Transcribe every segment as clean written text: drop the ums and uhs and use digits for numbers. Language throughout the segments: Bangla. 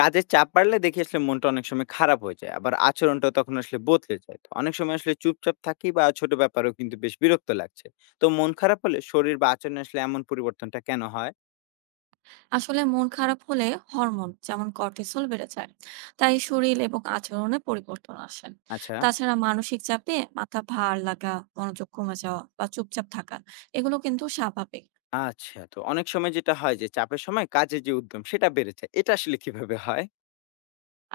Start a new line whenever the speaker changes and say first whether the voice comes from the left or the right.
left: কাজের চাপ বাড়লে দেখি আসলে মনটা অনেক সময় খারাপ হয়ে যায়, আবার আচরণটা তখন আসলে বদলে যায়। তো অনেক সময় আসলে চুপচাপ থাকি বা ছোট ব্যাপারেও কিন্তু বেশ বিরক্ত লাগছে। তো মন খারাপ হলে শরীর বা আচরণে আসলে এমন পরিবর্তনটা কেন হয়?
right: আসলে মন খারাপ হলে হরমোন যেমন কর্টিসল বেড়ে যায়, তাই শরীর এবং আচরণে পরিবর্তন আসে।
left: আচ্ছা।
right: তাছাড়া মানসিক চাপে মাথা ভার লাগা, মনোযোগ কমে যাওয়া বা চুপচাপ থাকা, এগুলো কিন্তু স্বাভাবিক।
left: আচ্ছা, তো অনেক সময় যেটা হয় যে চাপের সময় কাজের যে উদ্যম সেটা বেড়েছে, এটা আসলে কিভাবে হয়?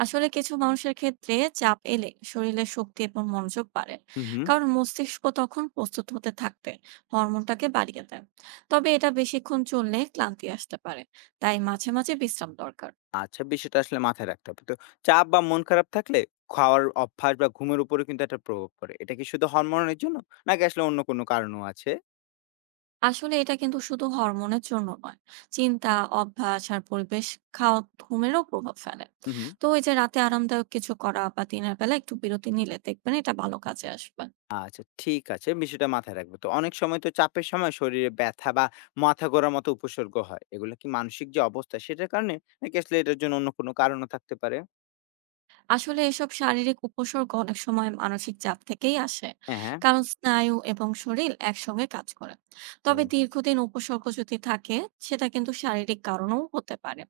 right: আসলে কিছু মানুষের ক্ষেত্রে চাপ এলে শরীরে শক্তি এবং মনোযোগ বাড়ে,
left: হুম, হুম।
right: কারণ মস্তিষ্ক তখন প্রস্তুত হতে থাকতে হরমোনটাকে বাড়িয়ে দেয়। তবে এটা বেশিক্ষণ চললে ক্লান্তি আসতে পারে, তাই মাঝে মাঝে বিশ্রাম দরকার।
left: আচ্ছা, বিষয়টা আসলে মাথায় রাখতে হবে। তো চাপ বা মন খারাপ থাকলে খাওয়ার অভ্যাস বা ঘুমের উপরে কিন্তু একটা প্রভাব পড়ে, এটা কি শুধু হরমোনের জন্য, নাকি আসলে অন্য কোনো কারণও আছে?
right: আসলে এটা কিন্তু শুধু হরমোনের জন্য নয়, চিন্তা, অভ্যাস আর পরিবেশ, খাওয়া ঘুমেরও প্রভাব ফেলে।
left: হুম, হুম।
right: তো এই যে রাতে আরামদায়ক কিছু করা বা দিনের বেলা একটু বিরতি নিলে দেখবেন এটা ভালো কাজে আসবে।
left: আচ্ছা, ঠিক আছে, বিষয়টা মাথায় রাখবো। তো অনেক সময় তো চাপের সময় শরীরে ব্যথা বা মাথা ঘোরার মতো উপসর্গ হয়। এগুলো কি মানসিক যে অবস্থা সেটার কারণে? নাকি আসলে এটার জন্য অন্য কোনো কারণও থাকতে পারে?
right: আসলে এসব শারীরিক উপসর্গ অনেক সময় মানসিক চাপ থেকেই আসে,
left: হ্যাঁ, হ্যাঁ।
right: কারণ স্নায়ু এবং শরীর একসঙ্গে কাজ করে। তবে
left: হুম।
right: দীর্ঘদিন উপসর্গ যদি থাকে, সেটা কিন্তু শারীরিক কারণেও হতে পারে।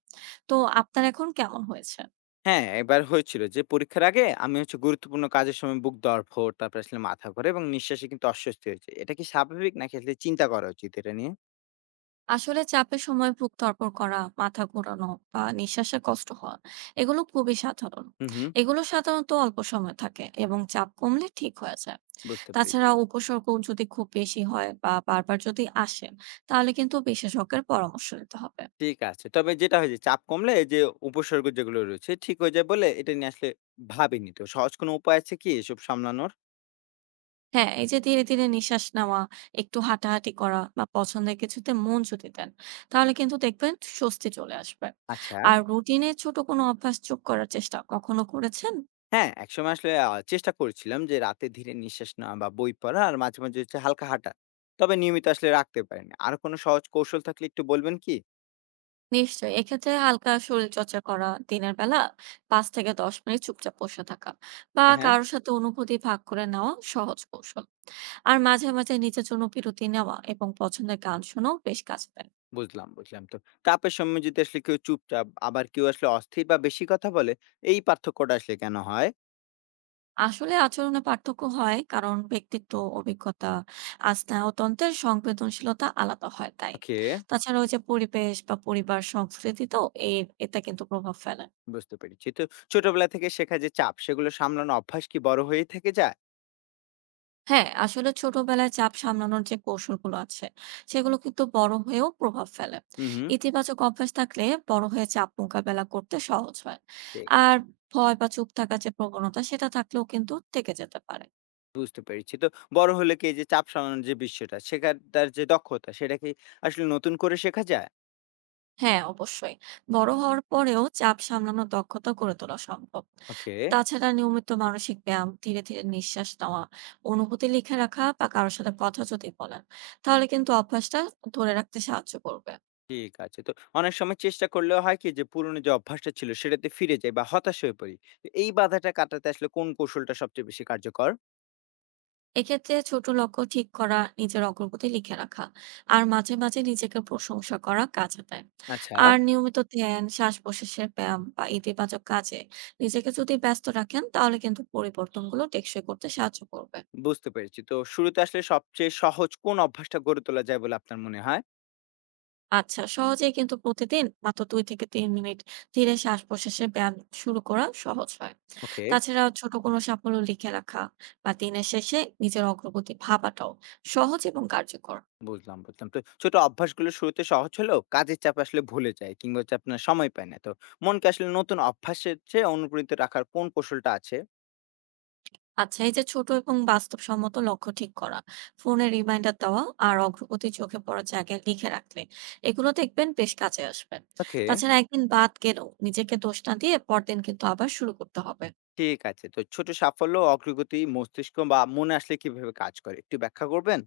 right: তো আপনার এখন কেমন হয়েছে?
left: হ্যাঁ, এবার হয়েছিল যে পরীক্ষার আগে আমি হচ্ছে গুরুত্বপূর্ণ কাজের সময় বুক ধড়ফড়, তারপরে আসলে মাথা ঘোরা এবং নিঃশ্বাসে কিন্তু অস্বস্তি হয়েছে। এটা কি স্বাভাবিক, নাকি আসলে চিন্তা করা উচিত এটা নিয়ে?
right: আসলে চাপের সময় বুক ধড়ফড় করা, মাথা ঘোরানো বা নিঃশ্বাসে কষ্ট হওয়া, এগুলো খুবই সাধারণ।
left: হুম, হুম,
right: এগুলো সাধারণত অল্প সময় থাকে এবং চাপ কমলে ঠিক হয়ে যায়।
left: বুঝতে
right: তাছাড়া
left: পেরেছি।
right: উপসর্গ যদি খুব বেশি হয় বা বারবার যদি আসে, তাহলে কিন্তু বিশেষজ্ঞের পরামর্শ নিতে হবে।
left: ঠিক আছে। তবে যেটা হয় যে চাপ কমলে এই যে উপসর্গ যেগুলো রয়েছে ঠিক হয়ে যায় বলে এটা নিয়ে আসলে ভাবিনি। তো সহজ কোনো উপায় আছে কি এসব সামলানোর?
right: হ্যাঁ, এই যে ধীরে ধীরে নিঃশ্বাস নেওয়া, একটু হাঁটাহাঁটি করা বা পছন্দের কিছুতে মন যদি দেন, তাহলে কিন্তু দেখবেন স্বস্তি চলে আসবে।
left: আচ্ছা।
right: আর রুটিনে ছোট কোনো অভ্যাস যোগ করার চেষ্টা কখনো করেছেন?
left: হ্যাঁ, একসময় আসলে চেষ্টা করেছিলাম যে রাতে ধীরে নিঃশ্বাস নেওয়া বা বই পড়া আর মাঝে, মাঝে হচ্ছে হালকা হাঁটা। তবে নিয়মিত আসলে রাখতে পারিনি। আর কোনো সহজ কৌশল থাকলে একটু বলবেন কি?
right: নিশ্চয়ই। এক্ষেত্রে হালকা শরীরচর্চা করা, দিনের বেলা ৫ থেকে ১০ মিনিট চুপচাপ বসে থাকা বা
left: হ্যাঁ, হ্যাঁ,
right: কারো সাথে অনুভূতি ভাগ করে নেওয়া সহজ কৌশল। আর মাঝে, মাঝে নিজের জন্য বিরতি নেওয়া এবং পছন্দের গান শোনাও বেশ কাজে দেয়।
left: বুঝলাম, বুঝলাম। তো চাপের সময় যদি আসলে কেউ চুপচাপ আবার কেউ আসলে অস্থির বা বেশি কথা বলে, এই পার্থক্যটা আসলে কেন হয়?
right: আসলে আচরণে পার্থক্য হয় কারণ ব্যক্তিত্ব, অভিজ্ঞতা আর স্নায়ুতন্ত্রের সংবেদনশীলতা আলাদা হয় তাই।
left: ওকে,
right: তাছাড়া ওই যে পরিবেশ বা পরিবার সংস্কৃতিতেও এর এটা কিন্তু প্রভাব ফেলে।
left: বুঝতে পেরেছি। তো ছোটবেলা থেকে শেখা যে চাপ, সেগুলো সামলানো অভ্যাস কি বড় হয়েই থেকে যায়?
right: হ্যাঁ, আসলে ছোটবেলায় চাপ সামলানোর যে কৌশলগুলো আছে, সেগুলো কিন্তু বড় হয়েও প্রভাব ফেলে।
left: হুম, হুম।
right: ইতিবাচক অভ্যাস থাকলে বড় হয়ে চাপ মোকাবেলা করতে সহজ হয়।
left: ঠিক
right: আর
left: আছে।
right: ভয় বা চুপ থাকার যে প্রবণতা, সেটা থাকলেও কিন্তু থেকে যেতে পারে।
left: বুঝতে পেরেছি। তো বড় হলে কি এই যে চাপ সামলানোর যে বিষয়টা, শেখার তার যে দক্ষতা সেটা কি আসলে নতুন করে শেখা যায়?
right: হ্যাঁ, অবশ্যই। বড় হওয়ার পরেও চাপ সামলানোর দক্ষতা গড়ে তোলা সম্ভব।
left: ওকে,
right: তাছাড়া নিয়মিত মানসিক ব্যায়াম, ধীরে, ধীরে নিঃশ্বাস নেওয়া, অনুভূতি লিখে রাখা বা কারো সাথে কথা যদি বলেন, তাহলে কিন্তু অভ্যাসটা ধরে রাখতে সাহায্য করবে।
left: ঠিক আছে। তো অনেক সময় চেষ্টা করলেও হয় কি যে পুরনো যে অভ্যাসটা ছিল সেটাতে ফিরে যাই বা হতাশ হয়ে পড়ি। তো এই বাধাটা কাটাতে আসলে কোন কৌশলটা সবচেয়ে বেশি কার্যকর?
right: এক্ষেত্রে ছোট লক্ষ্য ঠিক করা, নিজের অগ্রগতি লিখে রাখা আর মাঝে মাঝে নিজেকে প্রশংসা করা কাজে দেয়।
left: আচ্ছা।
right: আর নিয়মিত ধ্যান, শ্বাস-প্রশ্বাসের ব্যায়াম বা ইতিবাচক কাজে নিজেকে যদি ব্যস্ত রাখেন, তাহলে কিন্তু পরিবর্তনগুলো টেকসই করতে সাহায্য করবে।
left: বুঝতে পেরেছি। তো শুরুতে আসলে সবচেয়ে সহজ কোন অভ্যাসটা গড়ে তোলা যায় বলে আপনার মনে হয়?
right: আচ্ছা, সহজেই কিন্তু প্রতিদিন মাত্র ২ থেকে ৩ মিনিট ধীরে শ্বাস-প্রশ্বাসের ব্যায়াম শুরু করা সহজ হয়।
left: ওকে।
right: তাছাড়া ছোট কোনো সাফল্য লিখে রাখা বা দিনের শেষে নিজের অগ্রগতি ভাবাটাও সহজ এবং কার্যকর।
left: বুঝলাম, বুঝলাম। তো ছোট অভ্যাসগুলো শুরুতে সহজ হলেও কাজের চাপে আসলে ভুলে যায় কিংবা হচ্ছে আপনার সময় পায় না। তো মনকে আসলে নতুন অভ্যাসের চেয়ে অনুপ্রাণিত রাখার কোন কৌশলটা আছে?
right: আচ্ছা, এই যে ছোট এবং বাস্তবসম্মত লক্ষ্য ঠিক করা, ফোনে রিমাইন্ডার দেওয়া আর অগ্রগতি চোখে পড়ার জায়গায় লিখে রাখলে, এগুলো দেখবেন বেশ কাজে আসবে।
left: ওকে।
right: তাছাড়া একদিন বাদ গেলেও নিজেকে দোষ না দিয়ে পরদিন কিন্তু আবার শুরু করতে হবে।
left: ঠিক আছে। তো ছোট সাফল্য, ও অগ্রগতি, মস্তিষ্ক বা মনে আসলে কিভাবে কাজ করে একটু ব্যাখ্যা করবেন?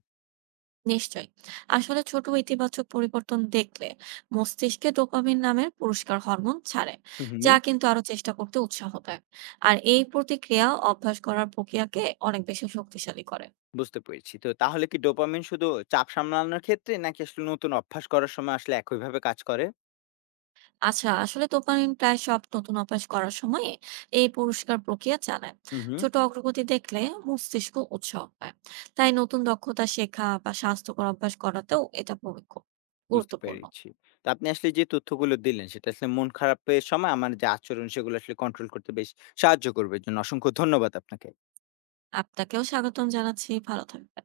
right: নিশ্চয়ই। আসলে ছোট ইতিবাচক পরিবর্তন দেখলে মস্তিষ্কে ডোপামিন নামের পুরস্কার হরমোন ছাড়ে,
left: হুম, হুম।
right: যা কিন্তু আরো চেষ্টা করতে উৎসাহ দেয়। আর এই প্রতিক্রিয়া অভ্যাস করার প্রক্রিয়াকে অনেক বেশি শক্তিশালী করে।
left: বুঝতে পেরেছি। তো তাহলে কি ডোপামিন শুধু চাপ সামলানোর ক্ষেত্রে, নাকি আসলে নতুন অভ্যাস করার সময় আসলে একইভাবে কাজ করে?
right: আচ্ছা, আসলে ডোপামিন প্রায় সব নতুন অভ্যাস করার সময় এই পুরস্কার প্রক্রিয়া চালায়।
left: হুম, হুম।
right: ছোট অগ্রগতি দেখলে মস্তিষ্ক উৎসাহ পায়, তাই নতুন দক্ষতা শেখা বা স্বাস্থ্যকর অভ্যাস করাতেও এটা ভূমিকা
left: বুঝতে
right: গুরুত্বপূর্ণ।
left: পেরেছি। তো আপনি আসলে যে তথ্যগুলো দিলেন সেটা আসলে মন খারাপের সময় আমার যে আচরণ সেগুলো আসলে কন্ট্রোল করতে বেশ সাহায্য করবে। এর জন্য অসংখ্য ধন্যবাদ আপনাকে।
right: আপনাকেও স্বাগতম জানাচ্ছি, ভালো থাকবেন।